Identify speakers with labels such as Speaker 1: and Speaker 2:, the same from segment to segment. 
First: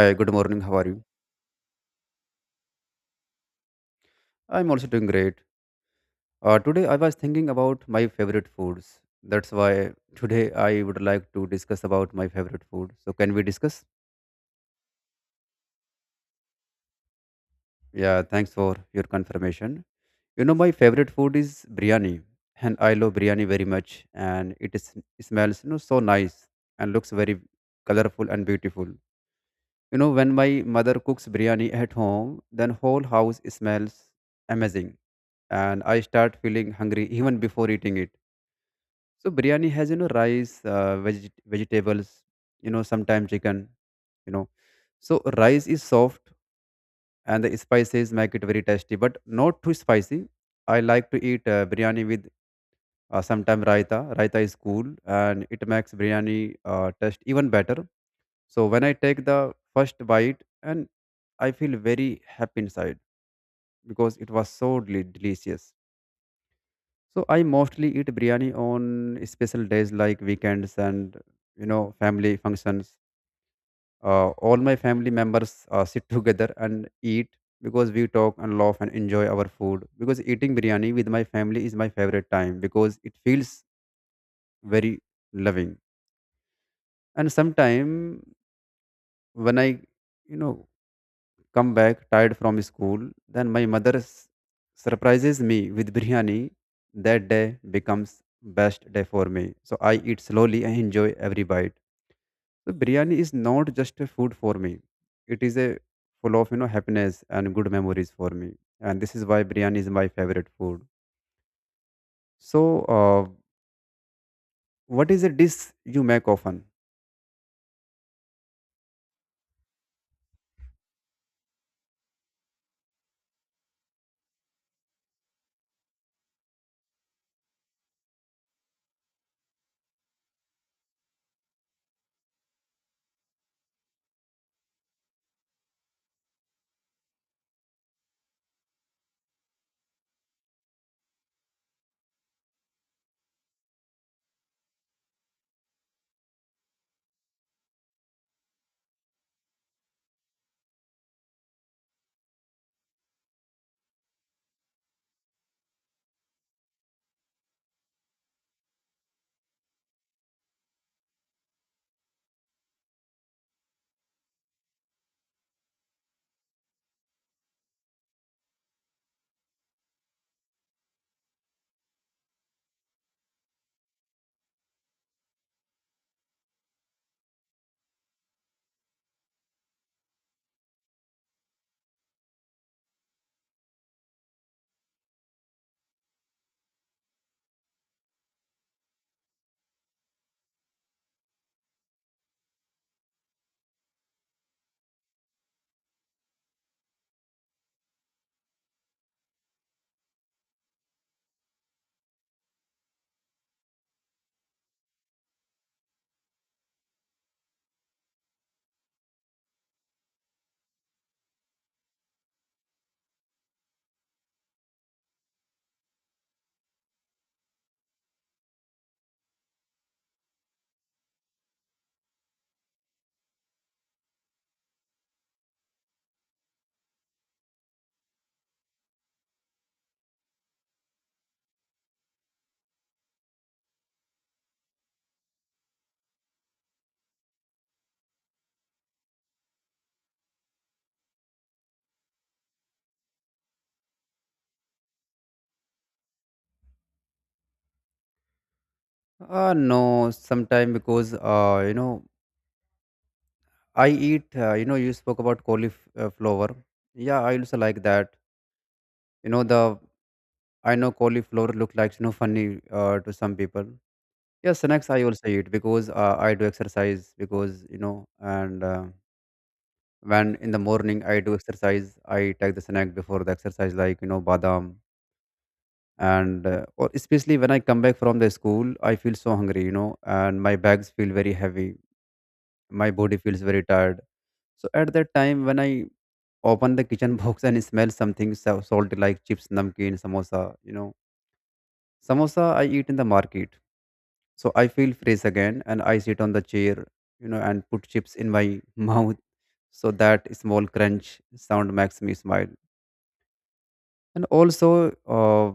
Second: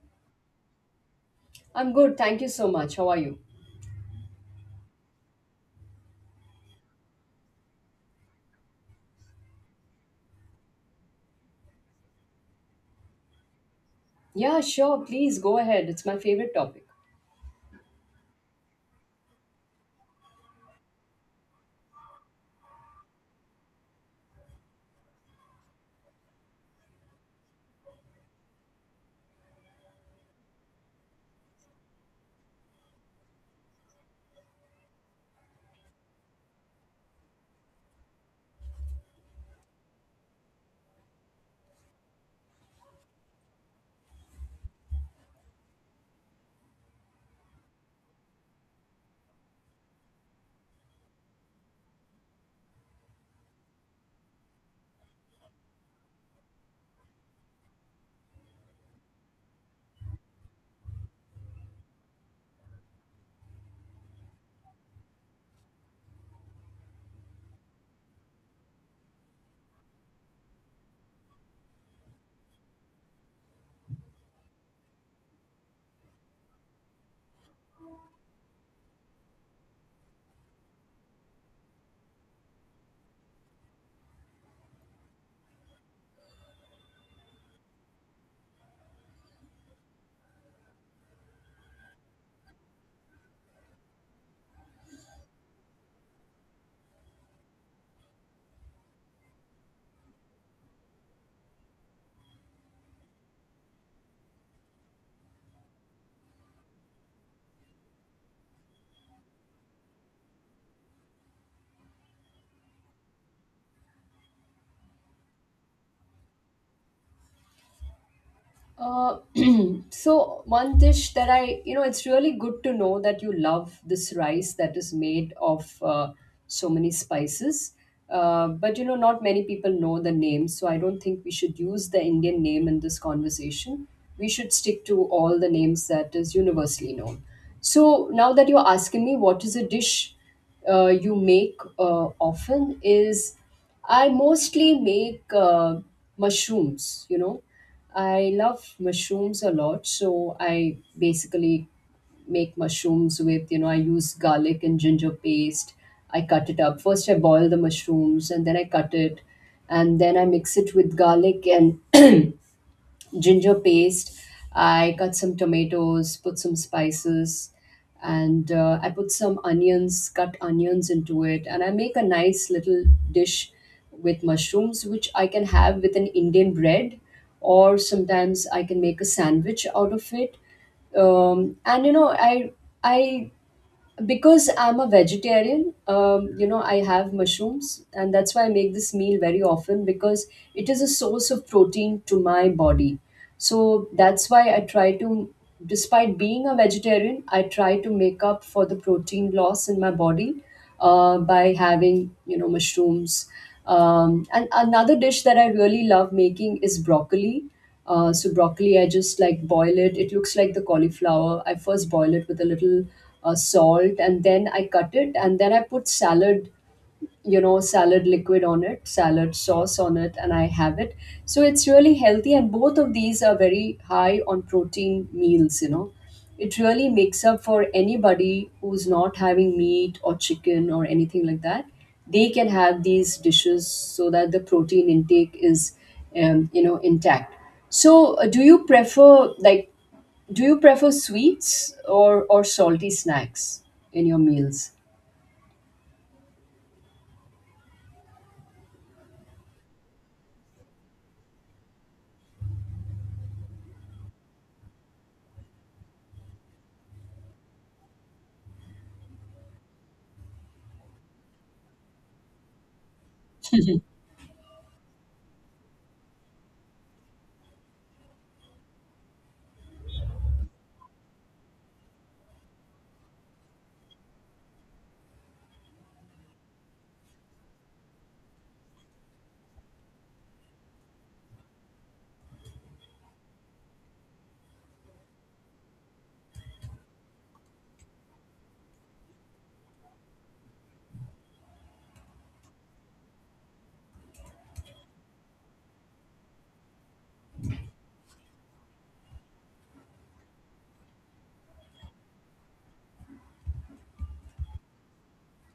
Speaker 1: Hi, good morning. How are you?
Speaker 2: I'm good. Thank you so much. How are you?
Speaker 1: I'm also doing great. Today, I was thinking about my favorite foods. That's why today I would like to discuss about my favorite food. So, can we discuss?
Speaker 2: Yeah, sure. Please go ahead. It's my favorite topic.
Speaker 1: Yeah, thanks for your confirmation. You know, my favorite food is biryani, and I love biryani very much. And it smells, you know, so nice and looks very colorful and beautiful. You know, when my mother cooks biryani at home, then whole house smells amazing, and I start feeling hungry even before eating it. So biryani has, you know, rice, vegetables, you know, sometimes chicken, you know. So rice is soft and the spices make it very tasty, but not too spicy. I like to eat biryani with sometimes raita. Raita is cool and it makes biryani taste even better. So when I take the first bite and I feel very happy inside because it was so delicious. So I mostly eat biryani on special days like weekends and, you know, family functions. All my family members sit together and eat because we talk and laugh and enjoy our food. Because eating biryani with my family is my favorite time because it feels very loving. And sometime when I, you know, come back tired from school. Then my mother surprises me with biryani. That day becomes best day for me. So I eat slowly and enjoy every bite. So biryani is not just a food for me. It is a full of, you know, happiness and good memories for me. And this is why biryani is my favorite food. So what is a dish you make often?
Speaker 2: Uh, so one dish that it's really good to know that you love this rice that is made of so many spices. But not many people know the name, so I don't think we should use the Indian name in this conversation. We should stick to all the names that is universally known. So now that you're asking me what is a dish you make often is I mostly make mushrooms, you know. I love mushrooms a lot, so I basically make mushrooms with, you know, I use garlic and ginger paste. I cut it up. First, I boil the mushrooms and then I cut it, and then I mix it with garlic and ginger paste. I cut some tomatoes, put some spices, and I put some onions, cut onions into it, and I make a nice little dish with mushrooms, which I can have with an Indian bread, or sometimes I can make a sandwich out of it. And I because I'm a vegetarian, I have mushrooms, and that's why I make this meal very often because it is a source of protein to my body. So that's why I try to, despite being a vegetarian, I try to make up for the protein loss in my body by having, you know, mushrooms. And another dish that I really love making is broccoli. So broccoli, I just like boil it. It looks like the cauliflower. I first boil it with a little salt, and then I cut it, and then I put salad, you know, salad liquid on it, salad sauce on it, and I have it. So it's really healthy, and both of these are very high on protein meals, you know. It really makes up for anybody who's not having meat or chicken or anything like that. They can have these dishes so that the protein intake is, you know, intact. So do you prefer like do you prefer sweets or salty snacks in your meals?
Speaker 1: No, sometime because you know, I eat, you know, you spoke about cauliflower. Yeah, I also like that. You know, the I know cauliflower look like, you know, funny to some people. Yeah, snacks I also eat because I do exercise because, you know, and when in the morning I do exercise I take the snack before the exercise like, you know, badam, and or especially when I come back from the school I feel so hungry, you know, and my bags feel very heavy, my body feels very tired. So at that time when I open the kitchen box and smell something so salty like chips, namkeen, samosa, you know. Samosa I eat in the market. So I feel fresh again and I sit on the chair, you know, and put chips in my mouth. So that small crunch sound makes me smile. And also,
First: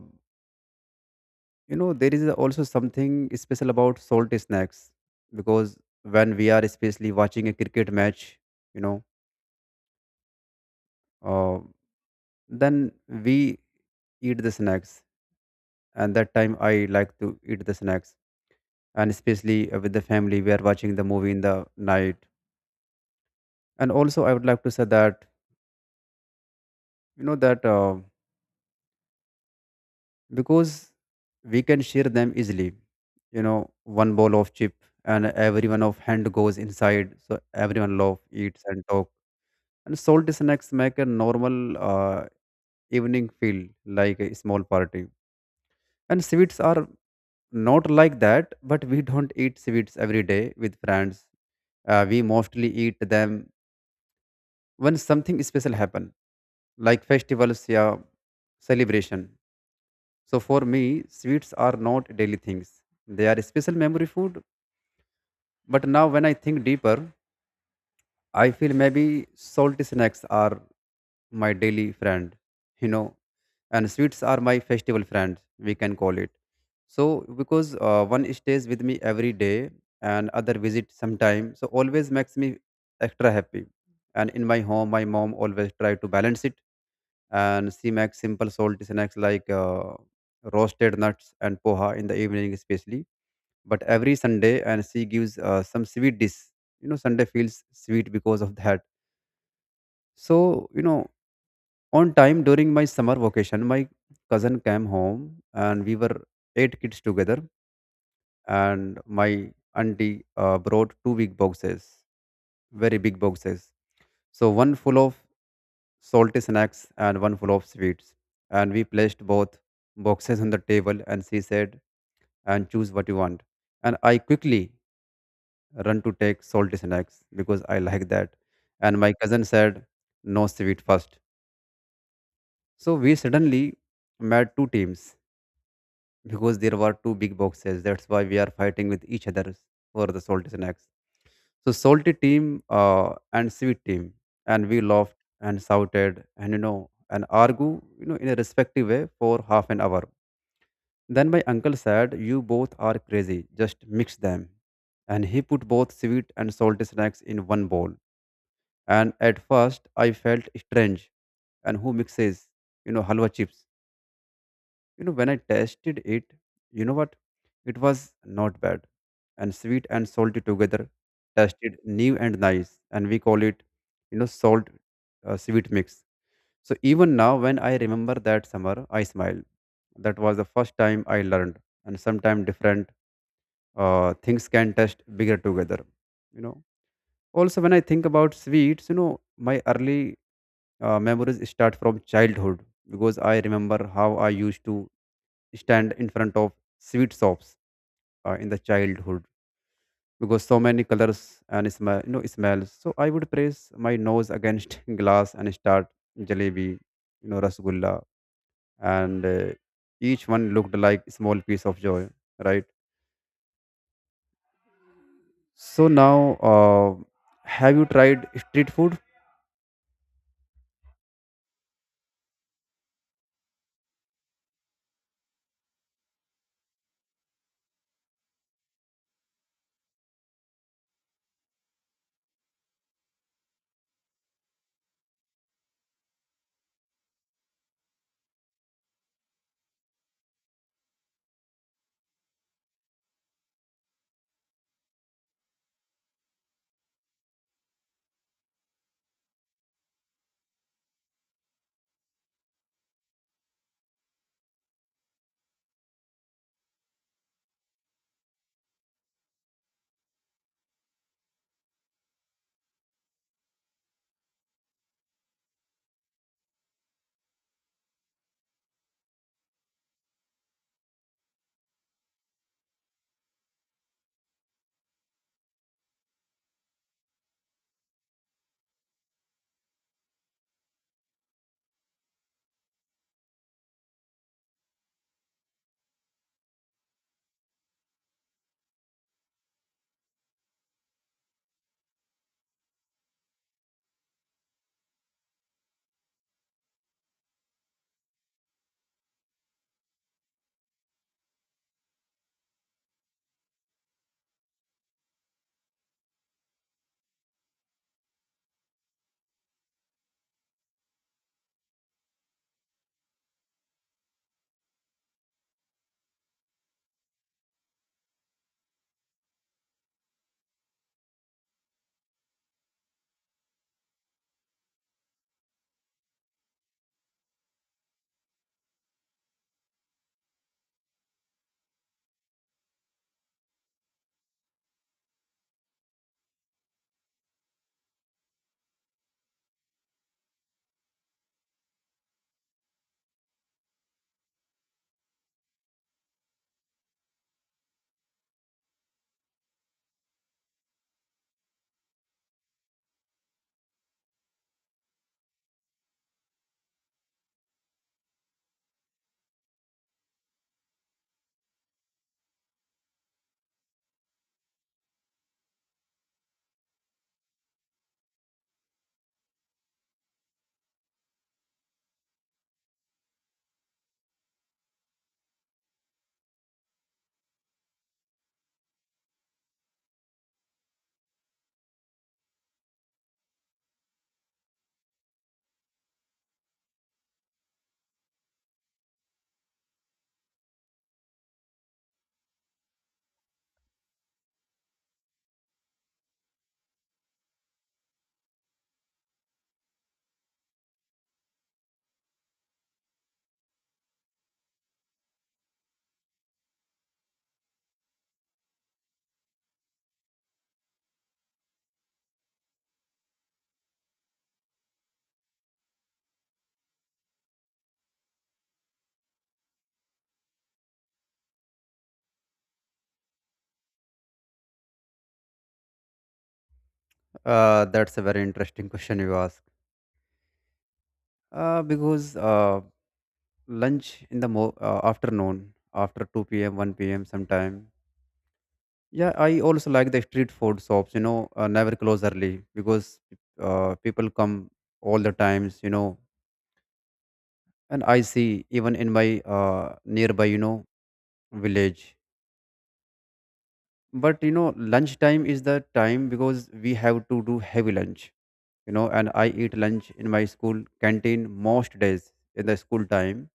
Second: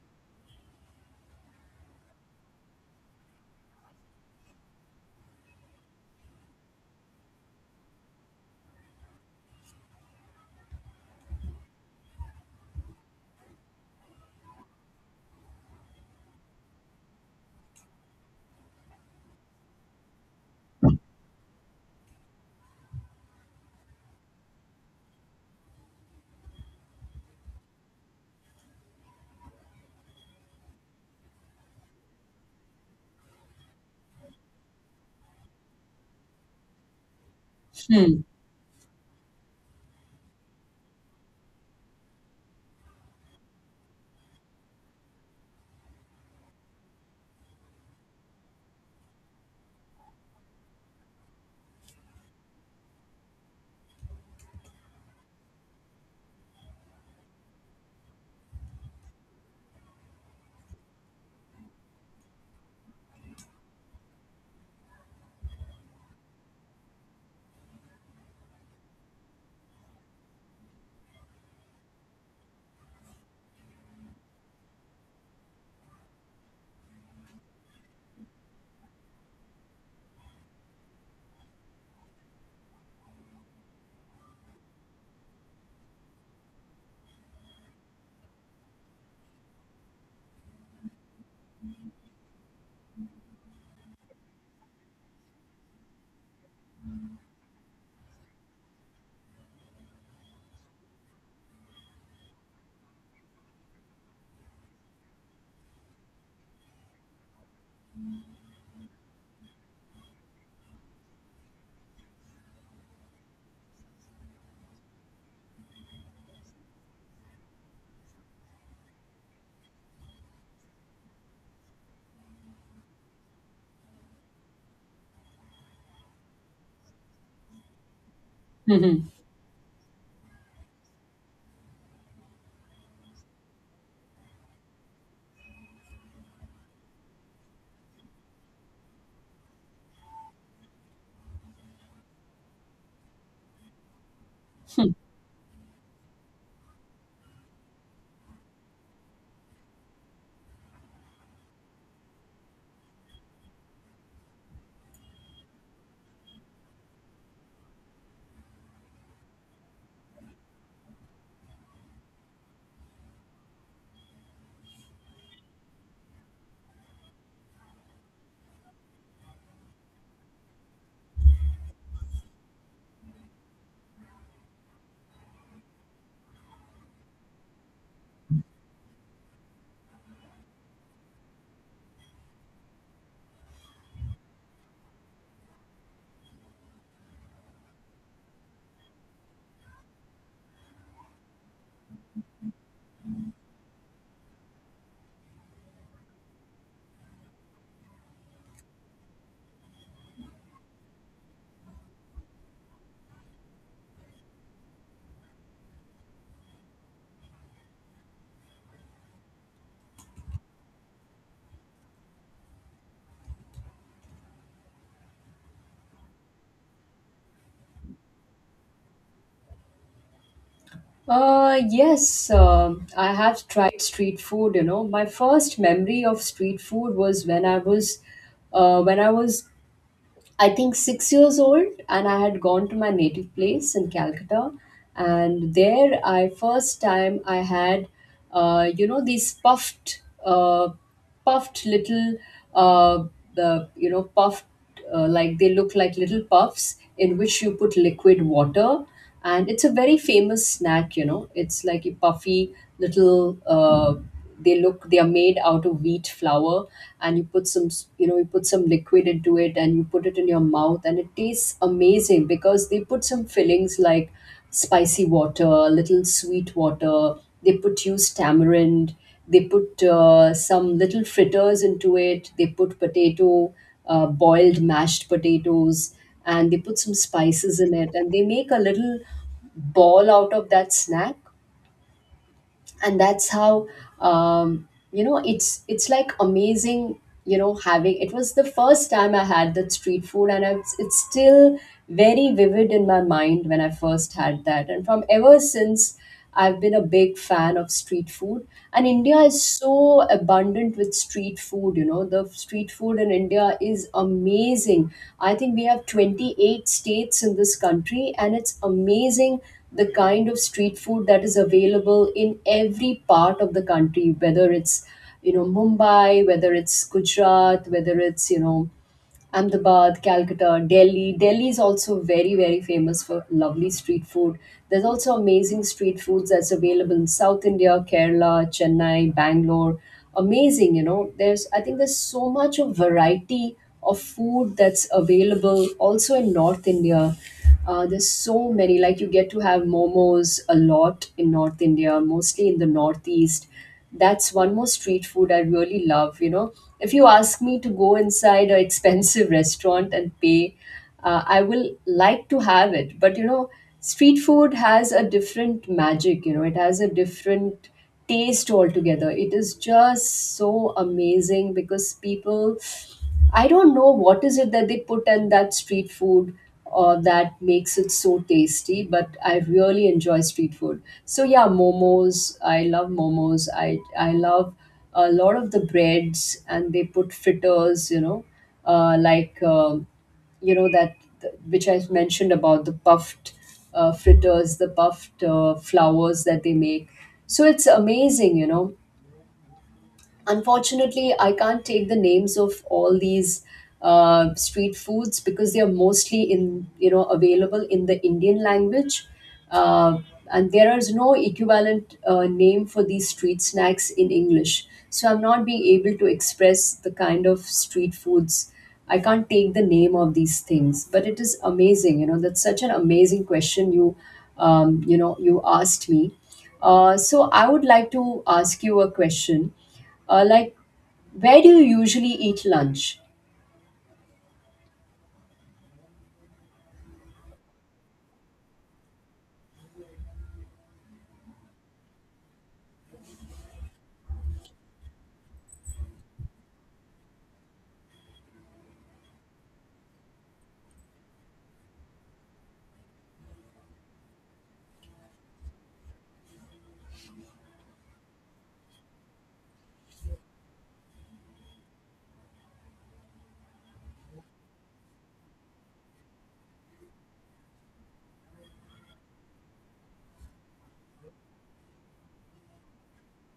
Speaker 1: you know, there is also something special about salty snacks because when we are especially watching a cricket match, you know, uh, then we eat the snacks. And that time I like to eat the snacks. And especially with the family, we are watching the movie in the night. And also I would like to say that, you know, that because we can share them easily, you know, one bowl of chip, and everyone of hand goes inside, so everyone love
Speaker 2: Hmm.
Speaker 1: eats and talk. And salty snacks make a normal, uh, evening feel like a small party. And sweets are not like that, but we don't eat sweets every day with friends. We mostly eat them when something special happen, like festivals, yeah, celebration. So for me, sweets are not daily things. They are special memory food. But now when I think deeper, I feel maybe salty snacks are my daily friend, you know, and sweets are my festival friend, we can call it. So because one stays with me every day and other visit sometime, so always makes me extra happy. And in my home, my mom always try to balance it, and she makes simple salty snacks like roasted nuts and poha in the evening especially. But every Sunday, and she gives some sweet dish, you know, Sunday feels sweet because of that. So, you know, on time during my summer vacation, my cousin came home and we were eight kids together. And my auntie brought two big boxes, very big boxes, so one full of salty snacks and one full of sweets. And we placed both boxes on the table and she said, and choose what you want. And I quickly run to take salty snacks because I like that. And my cousin said, no sweet first. So we suddenly made two teams because there were two big boxes. That's why we are fighting with each other for the salty snacks. So salty team, and sweet team, and we laughed and shouted and, you know, and argue, you know, in a respective way for half an hour. Then my uncle said, "You both are crazy. Just mix them." And he put both sweet and salty snacks in one bowl. And at first, I felt strange. And who mixes, you know, halwa chips? You know, when I tasted it, you know what? It was not bad. And sweet and salty together tasted new and nice. And we call it, you know, salt, sweet mix. So even now, when I remember that summer, I smile. That was the first time I learned. And sometimes different things can taste bigger together, you know. Also, when I think about sweets, you know, my early memories start from childhood because I remember how I used to stand in front of sweet shops in the childhood because so many colors and smell, you know, smells. So I would press my nose against glass and start jalebi, you know, rasgulla, and each one looked like small piece of joy, right? So now, have you tried street food?
Speaker 2: Yes, I have tried street food, you know. My first memory of street food was when I was, uh, when I was, I think, 6 years old, and I had gone to my native place in Calcutta, and there I first time I had, these puffed, puffed little, uh, the you know, puffed, like they look like little puffs in which you put liquid water, and it's a very famous snack, you know. It's like a puffy little they look they are made out of wheat flour, and you put some you put some liquid into it, and you put it in your mouth, and it tastes amazing because they put some fillings like spicy water, little sweet water, they put used tamarind, they put some little fritters into it, they put potato, boiled mashed potatoes, and they put some spices in it, and they make a little ball out of that snack. And that's how, you know, it's like amazing, you know, having it was the first time I had that street food, and it's still very vivid in my mind when I first had that, and from ever since I've been a big fan of street food. And India is so abundant with street food. You know, the street food in India is amazing. I think we have 28 states in this country, and it's amazing the kind of street food that is available in every part of the country, whether it's, you know, Mumbai, whether it's Gujarat, whether it's, you know, Ahmedabad, Calcutta, Delhi. Delhi is also very, very famous for lovely street food. There's also amazing street foods that's available in South India, Kerala, Chennai, Bangalore. Amazing, you know. There's, I think, there's so much of variety of food that's available also in North India. There's so many. Like you get to have momos a lot in North India, mostly in the Northeast. That's one more street food I really love. You know, if you ask me to go inside a expensive restaurant and pay, I will like to have it. But you know, street food has a different magic. You know, it has a different taste altogether. It is just so amazing because people I don't know what is it that they put in that street food or that makes it so tasty, but I really enjoy street food. So yeah, momos. I love momos. I love a lot of the breads, and they put fritters. You know, uh, like um you know that which I mentioned about the puffed fritters, the puffed flowers that they make. So it's amazing, you know. Unfortunately, I can't take the names of all these street foods because they are mostly in, you know, available in the Indian language, uh, and there is no equivalent name for these street snacks in English. So I'm not being able to express the kind of street foods. I can't take the name of these things, but it is amazing. You know, that's such an amazing question you know, you asked me. So I would like to ask you a question. Uh, like, where do you usually eat lunch?
Speaker 1: That's a very interesting question you ask. Because lunch in the afternoon, after 2 p.m., 1 p.m., sometime. Yeah, I also like the street food shops, you know, never close early because people come all the times, you know, and I see even in my nearby, you know, village. But, you know, lunchtime is the time because we have to do heavy lunch, you know, and I eat lunch in my school canteen most days in the school time.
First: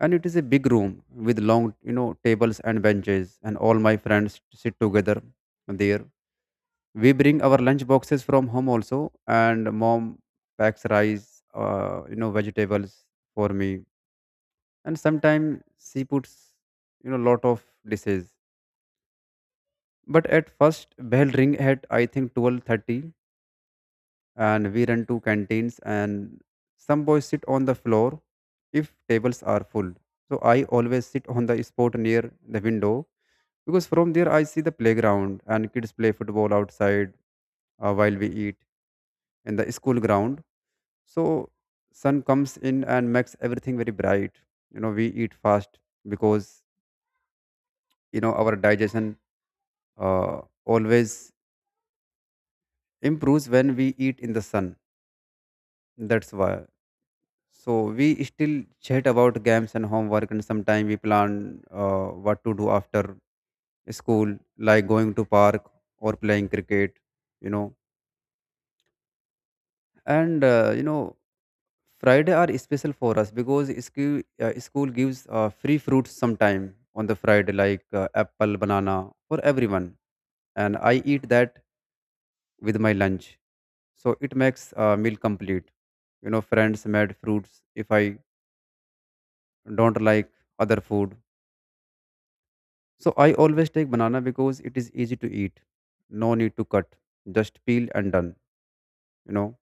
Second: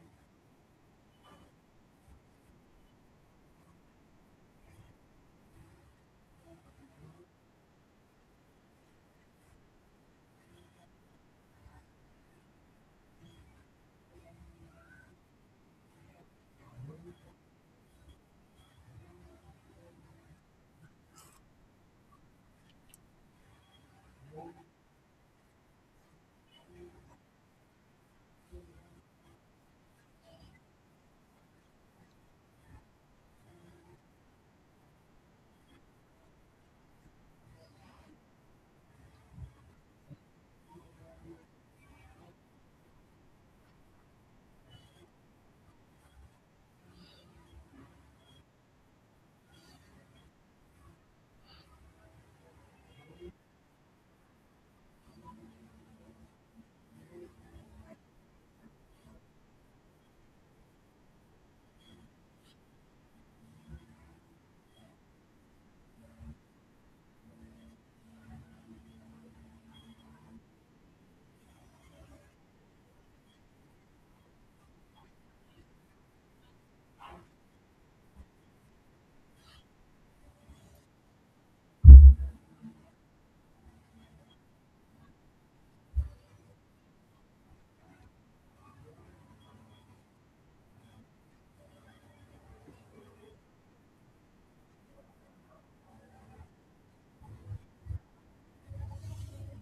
Speaker 1: And it is a big room with long, you know, tables and benches, and all my friends sit together there. We bring our lunch boxes from home also, and mom packs rice, you know, vegetables for me. And sometimes she puts, you know, lot of dishes. But at first bell ring at I think 12:30, and we run to canteens, and some boys sit on the floor if tables are full. So I always sit on the spot near the window because from there I see the playground and kids play football outside, while we eat in the school ground. So sun comes in and makes everything very bright. You know, we eat fast because, you know, our digestion, always improves when we eat in the sun, that's why. So we still chat about games and homework, and sometimes we plan, what to do after school, like going to park or playing cricket, you know. And, you know, Friday are special for us because school gives free fruits sometime on the Friday, like apple, banana for everyone, and I eat that with my lunch. So it makes meal complete. You know, friends made fruits if I don't like other food. So I always take banana because it is easy to eat. No need to cut, just peel and done. You know,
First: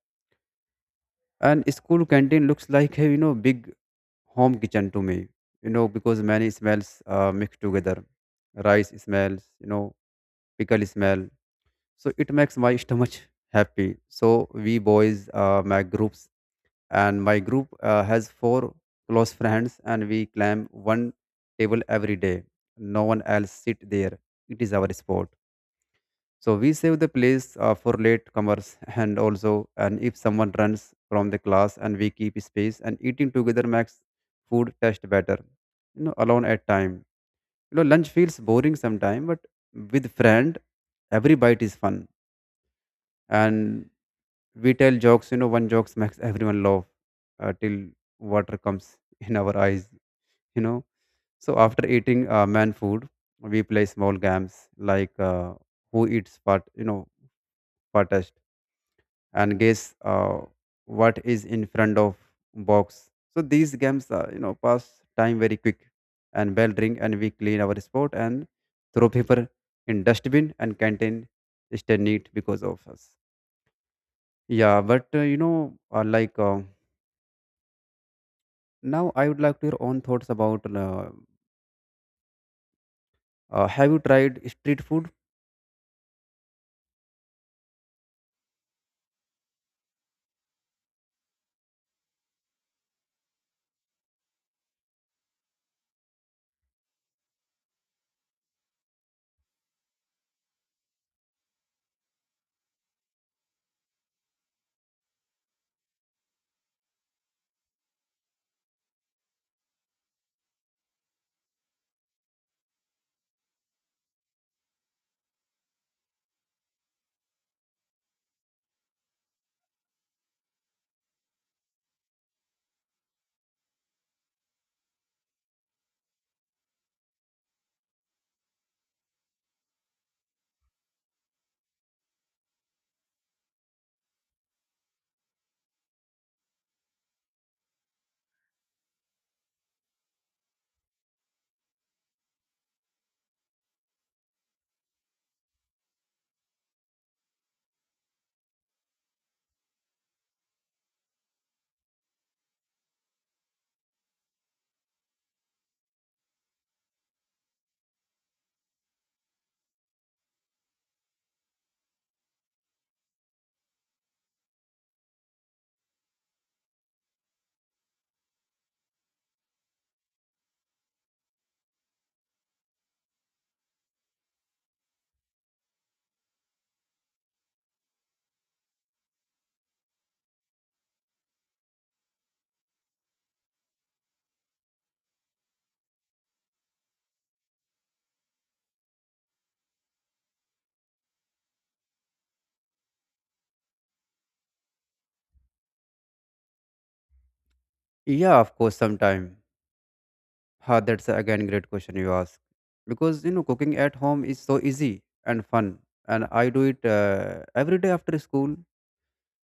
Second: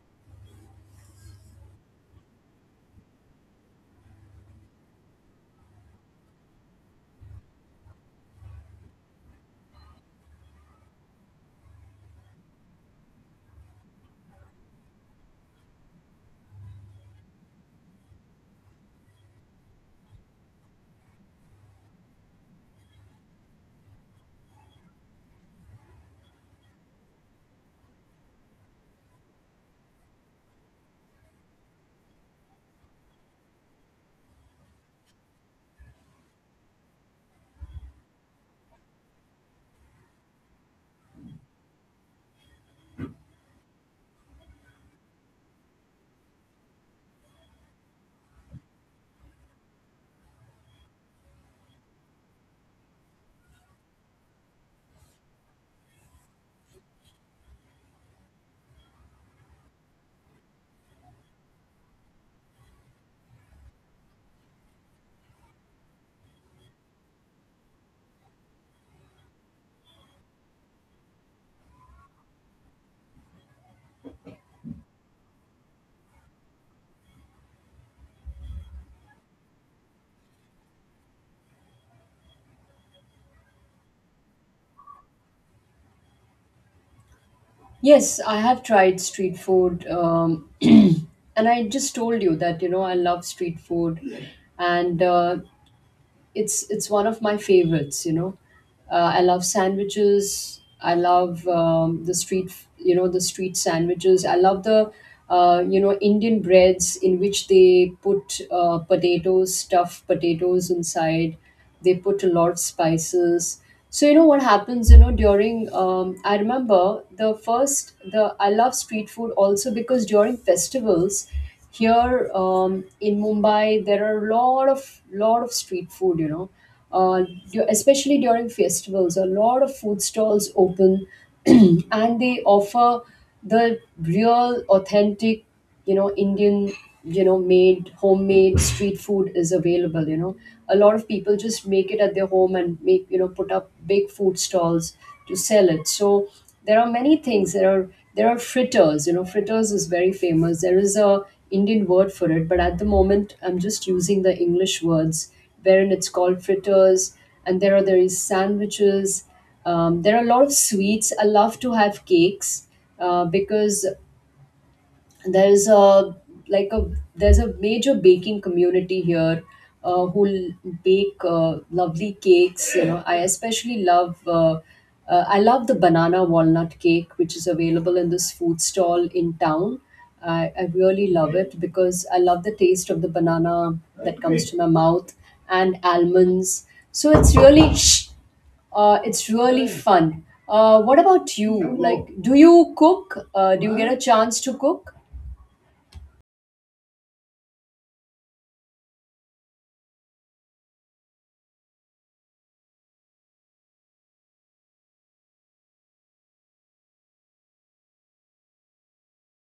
Speaker 1: and school canteen looks like a, you know, big home kitchen to me, you know, because many smells mix together. Rice smells, you know, pickle smell, so it makes my stomach happy. So we boys make groups, and my group has four close friends, and we climb one table every day. No one else sit there, it is our sport. So we save the place for latecomers and also, and if someone runs from the class, and we keep space. And eating together makes food taste better. You know, alone at time. You know, lunch feels boring sometime, but with friend, every bite is fun. And we tell jokes. You know, one jokes makes everyone laugh till water comes in our eyes. You know. So after eating man food, we play small games like, who eats part. You know, part and guess, what is in front of box. So these games, you know, pass time very quick, and bell ring, and we clean our spot and throw paper in dustbin, and canteen stay neat because of us. Yeah, but you know, like now, I would like to your own thoughts about. Have you tried street food?
Speaker 2: Yes, I have tried street food, and I just told you that you know I love street food, and it's one of my favorites, you know. I love sandwiches. I love, the street, you know, the street sandwiches. I love the you know, Indian breads in which they put potatoes, stuffed potatoes inside. They put a lot of spices. So you know what happens, you know, during, I remember the first the I love street food also because during festivals here, in Mumbai, there are a lot of, street food. You know, uh, especially during festivals, a lot of food stalls open, and they offer the real, authentic, you know, Indian, you know, made homemade street food is available. You know, a lot of people just make it at their home and make, you know, put up big food stalls to sell it. So there are many things. There are fritters. You know, fritters is very famous. There is a Indian word for it, but at the moment I'm just using the English words wherein it's called fritters. And there is sandwiches. There are a lot of sweets. I love to have cakes, because there's a like a there's a major baking community here, uh, who l- bake lovely cakes. You know, I especially love I love the banana walnut cake which is available in this food stall in town. I really love it because I love the taste of the banana that comes to my mouth and almonds. So it's really shh, it's really fun. What about you? Like, do you cook? Do you get a chance to cook?
Speaker 1: Yeah, of course, sometime. Ha, that's again great question you ask. Because you know, cooking at home is so easy and fun, and I do it every day after school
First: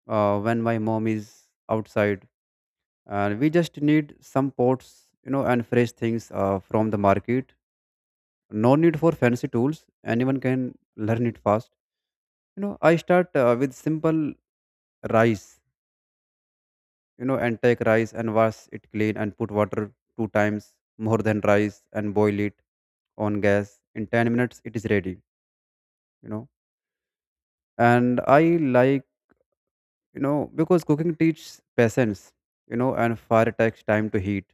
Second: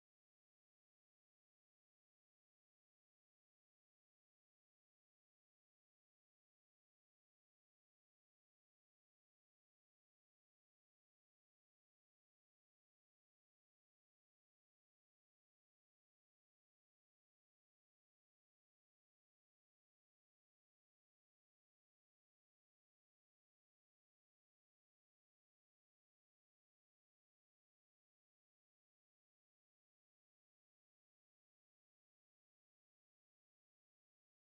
Speaker 1: when my mom is outside, and we just need some pots, you know, and fresh things from the market. No need for fancy tools. Anyone can learn it fast. You know, I start with simple rice, you know, and take rice and wash it clean and put water two times more than rice and boil it on gas. In 10 minutes it is ready, you know. And I like, you know, because cooking teaches patience, you know, and fire takes time to heat,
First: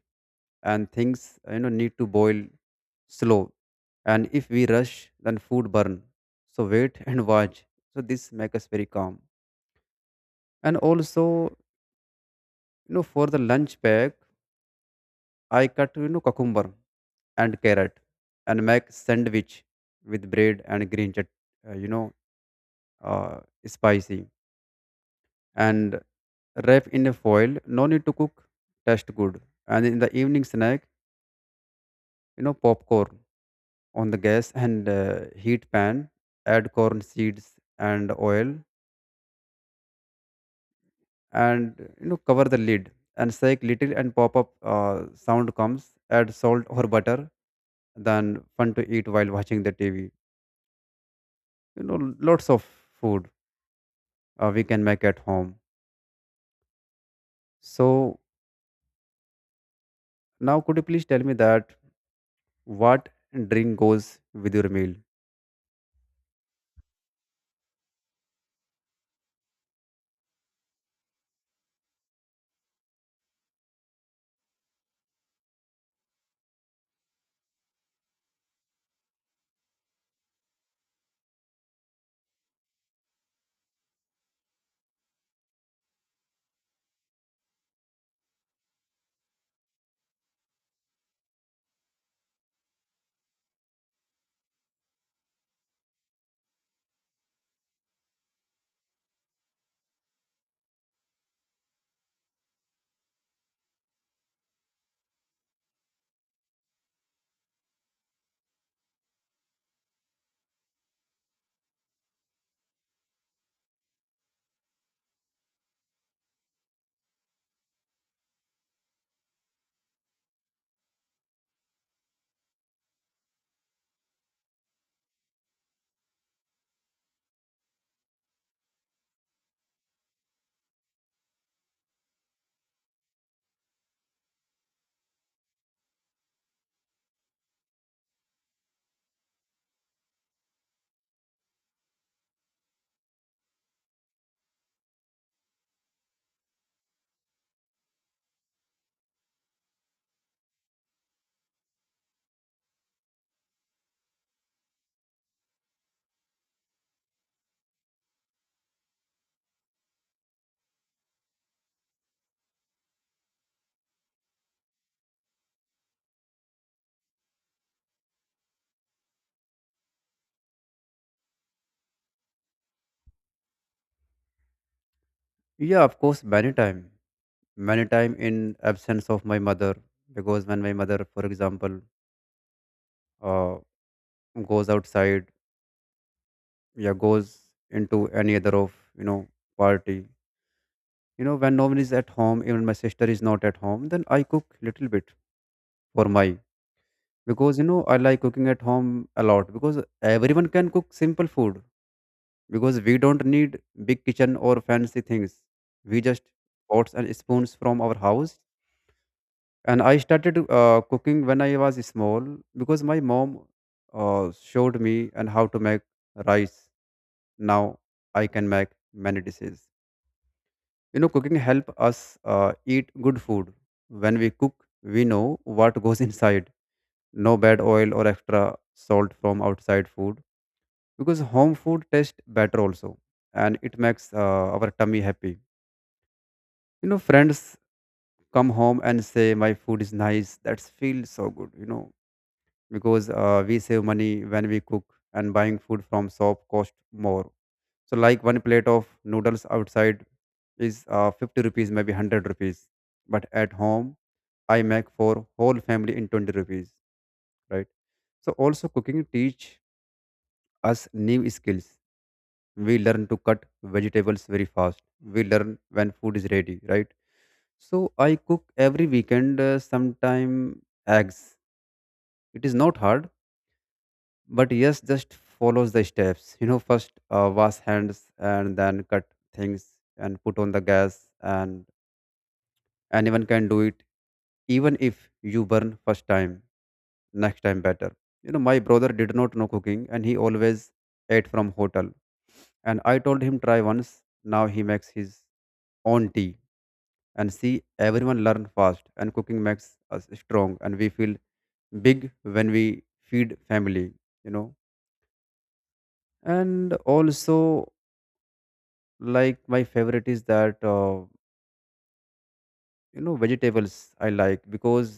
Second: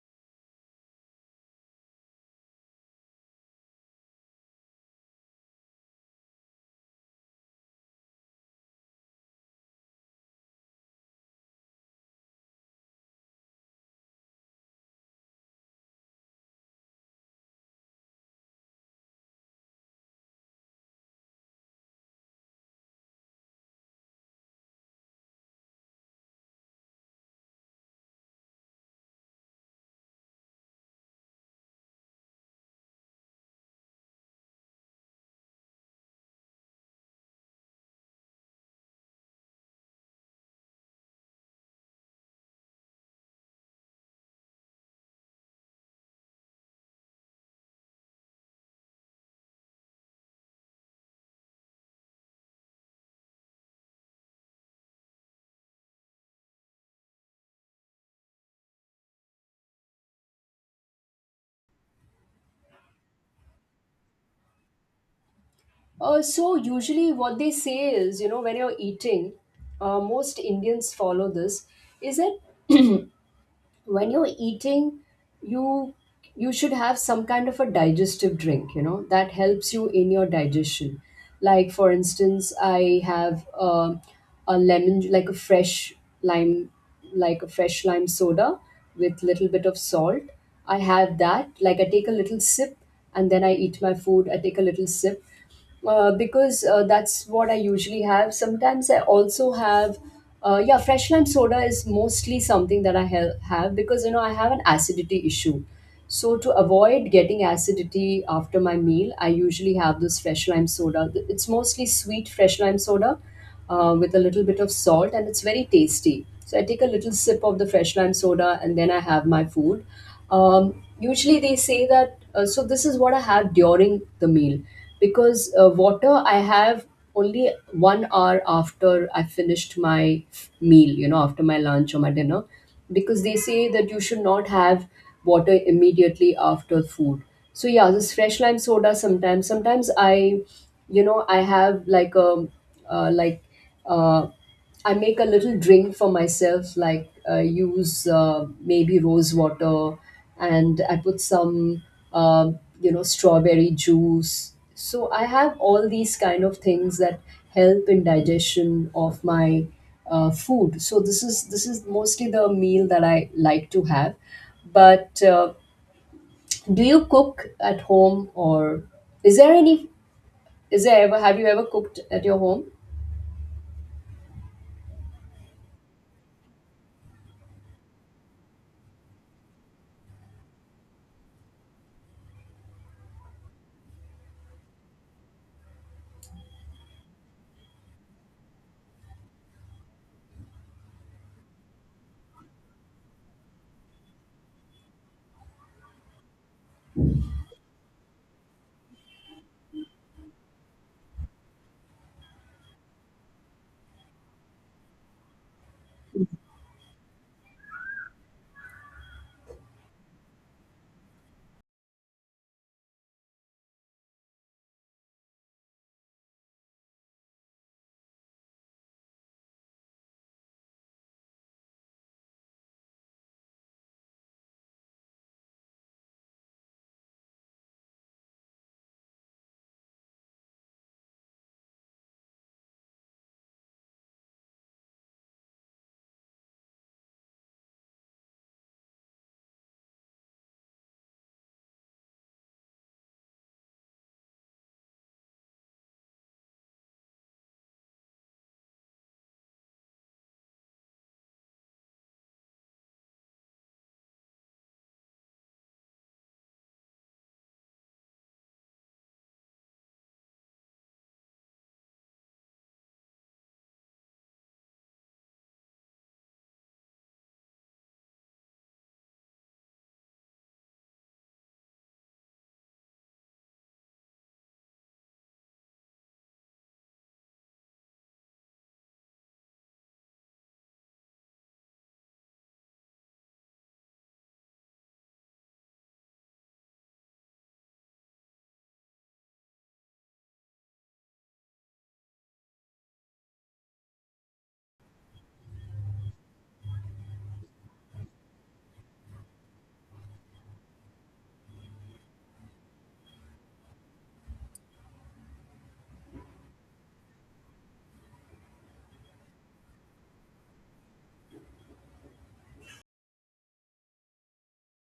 Speaker 1: and things, you know, need to boil slow, and if we rush, then food burn. So wait and watch, so this makes us very calm. And also, you know, for the lunch pack, I cut, you know, cucumber and carrot and make sandwich with bread and green chut, you know, uh, spicy, and wrap in a foil. No need to cook, taste good. And in the evening snack, you know, popcorn on the gas, and heat pan, add corn seeds and oil, and, you know, cover the lid and shake little, and pop up sound comes, add salt or butter, then fun to eat while watching the TV. You know, lots of food we can make at home. So now could you please tell me that what drink goes with your meal?
Speaker 2: So usually what they say is, you know, when you're eating, most Indians follow this, is that when you're eating, you you should have some kind of a digestive drink, you know, that helps you in your digestion. Like for instance, I have a lemon, like a fresh lime, like a fresh lime soda with little bit of salt. I have that, like I take a little sip and then I eat my food. I take a little sip because that's what I usually have. Sometimes I also have, yeah, fresh lime soda is mostly something that have because you know I have an acidity issue. So to avoid getting acidity after my meal, I usually have this fresh lime soda. It's mostly sweet fresh lime soda, with a little bit of salt, and it's very tasty. So I take a little sip of the fresh lime soda, and then I have my food. Usually they say that. So this is what I have during the meal, because water I have only 1 hour after I finished my meal. You know, after my lunch or my dinner, because they say that you should not have water immediately after food. So yeah, this fresh lime soda sometimes. Sometimes I, you know, I have like a uh, like uh, I make a little drink for myself, like use maybe rose water, and I put some you know, strawberry juice. So I have all these kind of things that help in digestion of my food. So this is mostly the meal that I like to have. But do you cook at home, or is there any? Is there ever have you ever cooked at your home?
Speaker 1: Yeah, of course, many time in absence of my mother. Because when my mother, for example, uh, goes outside, yeah, goes into any other of, you know, party, you know, when no one is at home, even my sister is not at home, then I cook little bit for my. Because you know I like cooking at home a lot, because everyone can cook simple food, because we don't need big kitchen or fancy things. We just pots and spoons from our house. And I started cooking when I was small, because my mom showed me and how to make rice. Now I can make many dishes. You know, cooking help us eat good food. When we cook, we know what goes inside. No bad oil or extra salt from outside food, because home food tastes better also, and it makes our tummy happy. You know, friends come home and say my food is nice, that feels so good, you know. Because we save money when we cook, and buying food from shop cost more. So like one plate of noodles outside is 50 rupees, maybe 100 rupees, but at home I make for whole family in 20 rupees, right? So also cooking teach us new skills. We learn to cut vegetables very fast, we learn when food is ready, right? So I cook every weekend, sometime eggs. It is not hard, but yes, just follows the steps. You know, first wash hands and then cut things and put on the gas, and anyone can do it, even if you burn first time, next time better. You know, my brother did not know cooking and he always ate from hotel. And I told him try once. Now he makes his own tea, and see, everyone learn fast, and cooking makes us strong, and we feel big when we feed family, you know. And also, like my favorite is that, you know, vegetables I like, because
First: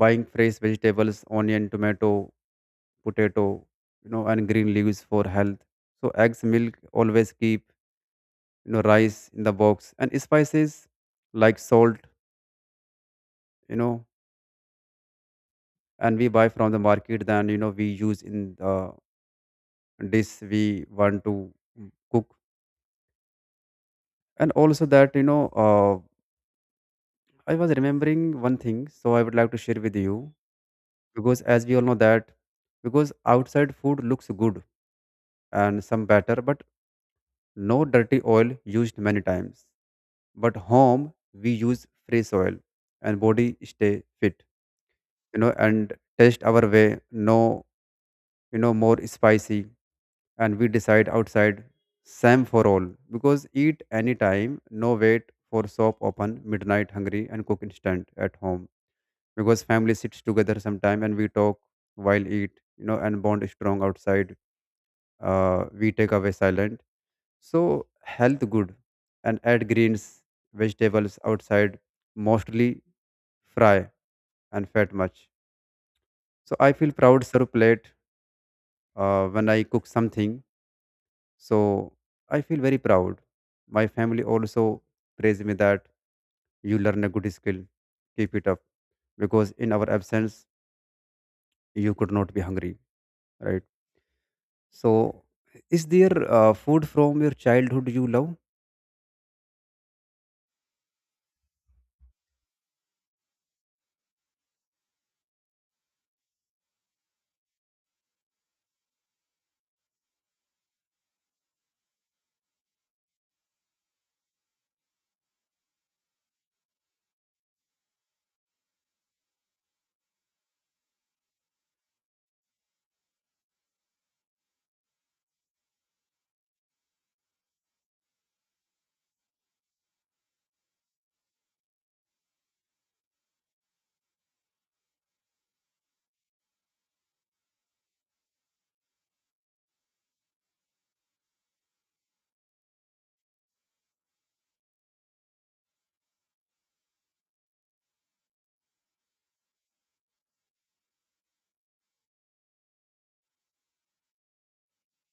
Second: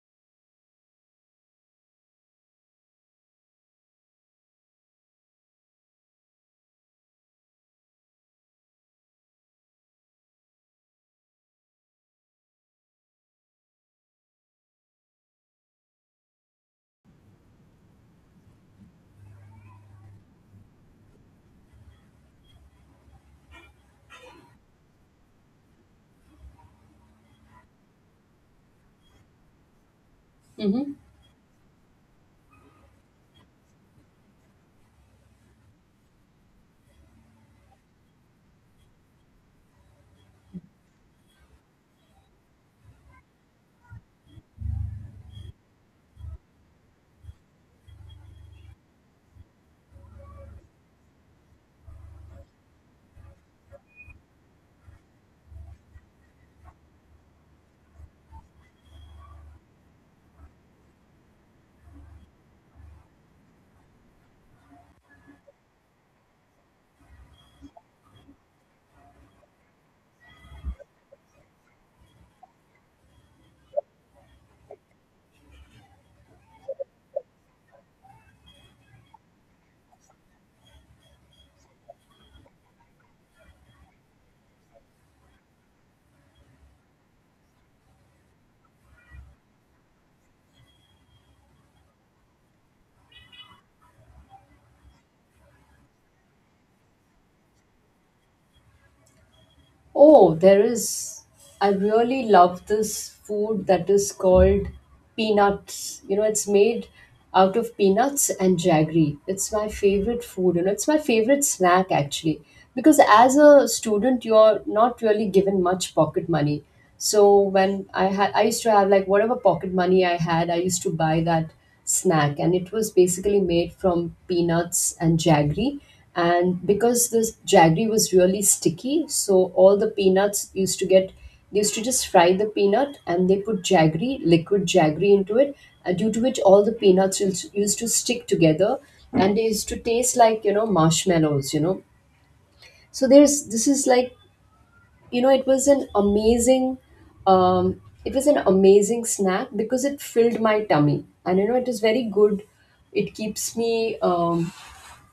Speaker 1: buying fresh vegetables, onion, tomato, potato, you know, and green leaves for health. So eggs, milk always keep, you know, rice in the box, and spices like salt, you know, and we buy from the market, then, you know, we use in the dish we want to cook. And also that, I was remembering one thing, so I would like to share with you.
Speaker 2: Hmm.
Speaker 1: Because, as we all know, that because outside food looks good and some better, but no dirty oil used many times. But home we use fresh oil, and body stay fit, you know, and taste our way. No, you know, more spicy, and we decide. Outside same for all, because eat anytime, no wait for shop open midnight hungry, and cook instant at home, because family sits together sometime, and we talk while eat, you know, and bond strong. Outside we take away silent. So health good, and add greens vegetables. Outside mostly fry and fat much. So I feel proud sir plate when I cook something. So I feel very proud. My family also praise me that you learn a good skill, keep it up, because in our absence you could not be hungry, right? So, is there food from your childhood you love?
Speaker 2: Oh, there is. I really love this food that is called peanuts. You know, it's made out of peanuts and jaggery. It's my favorite food. You know, it's my favorite snack actually. Because as a student, you're not really given much pocket money. So when I had, I used to have like whatever pocket money I had, I used to buy that snack, and it was basically made from peanuts and jaggery. And because this jaggery was really sticky, so all the peanuts used to get they used to just fry the peanut, and they put jaggery, liquid jaggery into it, due to which all the peanuts used to stick together, and they used to taste like, you know, marshmallows, you know. So there's this is like, you know, it was an amazing, it was an amazing snack because it filled my tummy, and you know it is very good. It keeps me,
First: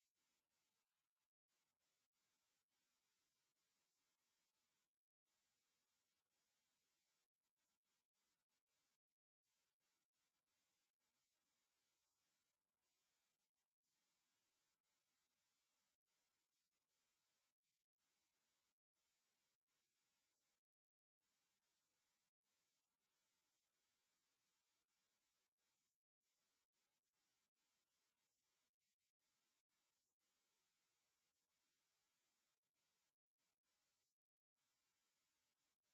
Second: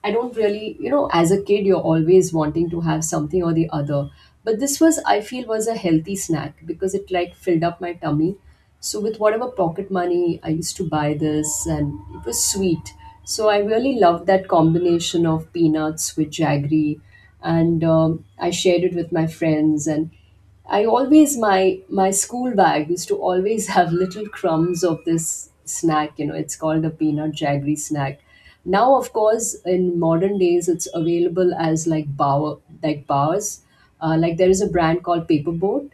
Speaker 2: I don't really, you know, as a kid, you're always wanting to have something or the other. But this was, I feel, was a healthy snack because it like filled up my tummy. So with whatever pocket money, I used to buy this, and it was sweet. So I really loved that combination of peanuts with jaggery. And I shared it with my friends. And I always my school bag used to always have little crumbs of this snack. You know, it's called a peanut jaggery snack. Now, of course, in modern days, it's available as like bower like bars. Like there is a brand called Paperboat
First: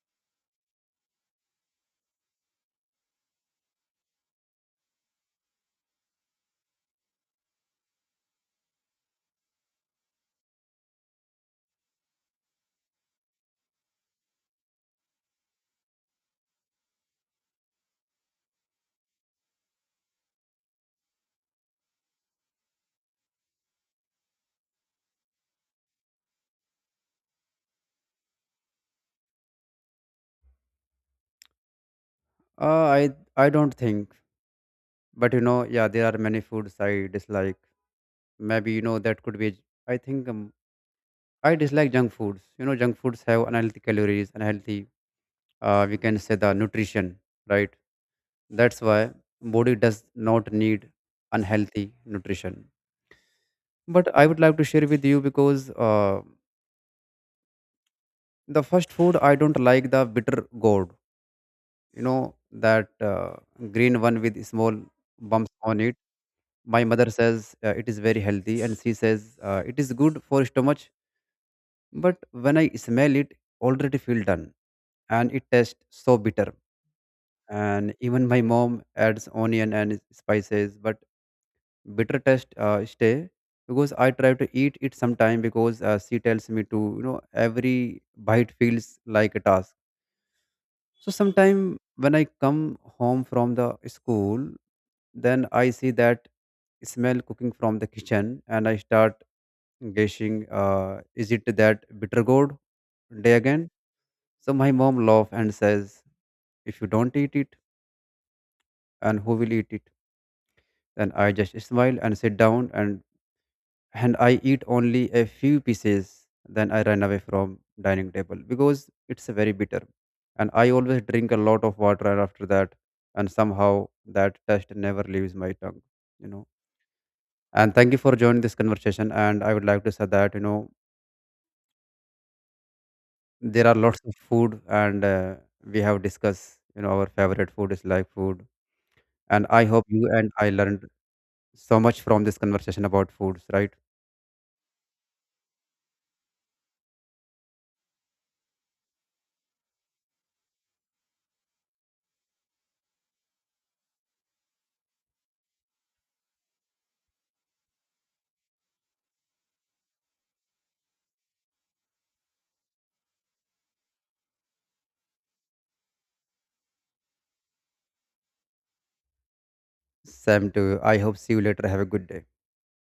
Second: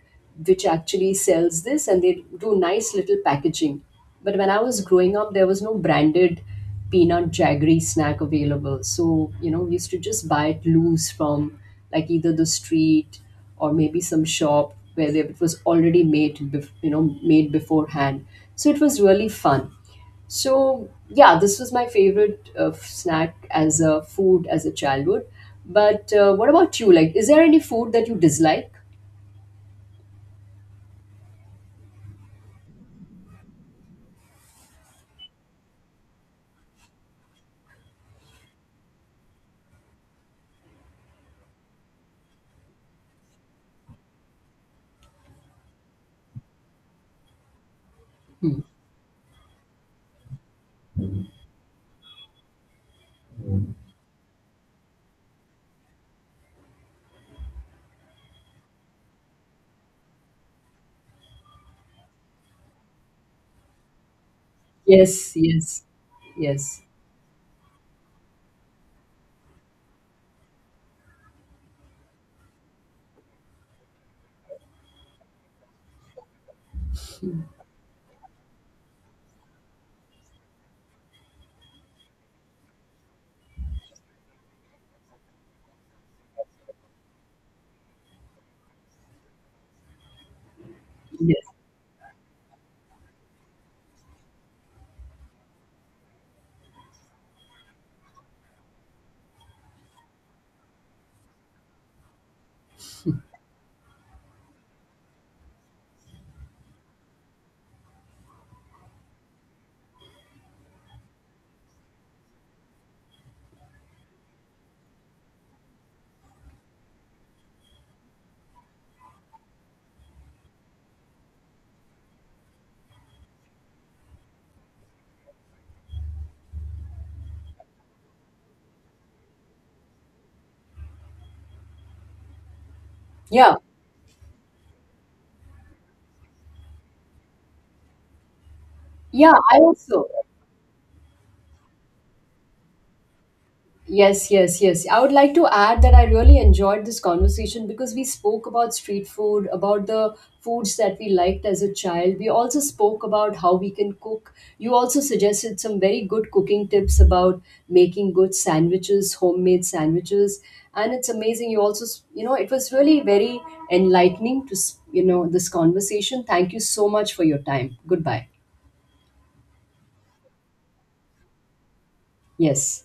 Speaker 2: which actually sells this, and they do nice little packaging. But when I was growing up, there was no branded peanut jaggery snack available. So, you know, we used to just buy it loose from like either the street or maybe some shop where they, it was already made, you know, made beforehand. So it was really fun. So yeah, this was my favorite snack as a food as a childhood. But what about you? Like, is there any food that you dislike?
Speaker 1: Uh, I I don't think, but you know, yeah, there are many foods I dislike. Maybe you know that could be. I think I dislike junk foods. You know, junk foods have unhealthy calories, unhealthy. We can say the nutrition, right?
Speaker 2: Hmm.
Speaker 1: That's why body does not need unhealthy nutrition. But I would like to share with you, because the first food I don't like, the bitter gourd, you know, that green one with small
Speaker 2: Yes,
Speaker 1: bumps on
Speaker 2: yes,
Speaker 1: it.
Speaker 2: yes,
Speaker 1: My mother says it is very healthy, and she says it is good for stomach, but when I smell it, already feel done, and it tastes so bitter. And even my mom adds onion and spices, but bitter taste stay, because I try to eat it sometime because she tells me to, you know. Every bite feels like a task. So
Speaker 2: yes.
Speaker 1: sometime when I come home from the school, then I see that smell cooking from the kitchen, and I start guessing, is it that bitter gourd day again? So my mom laughs and says, "If you don't eat it, and who will eat it?" Then I just smile and sit down, and I eat only a few pieces, then I run away from dining table because it's very bitter. And I always drink a lot of water after that, and somehow that taste never leaves my tongue, you know. And thank you for joining this conversation. And I would like to say that, you know,
Speaker 2: Yeah,
Speaker 1: there are lots of food, and we have discussed, you know, our favorite food is like food.
Speaker 2: yeah,
Speaker 1: And
Speaker 2: I
Speaker 1: I hope
Speaker 2: also.
Speaker 1: you and I learned so much from this conversation about foods, right?
Speaker 2: Yes, yes, yes. I would like to add that I really enjoyed this conversation because we spoke about street food, about the foods that we liked as a child. We also spoke about how we can cook. You also suggested some very good cooking tips about making good sandwiches, homemade sandwiches. And it's amazing. You also, you know, it was really very enlightening to, you know, this conversation. Thank you so much for your time. Goodbye.
Speaker 1: Same to you. I hope see you later. Have a good day.
Speaker 2: Yes.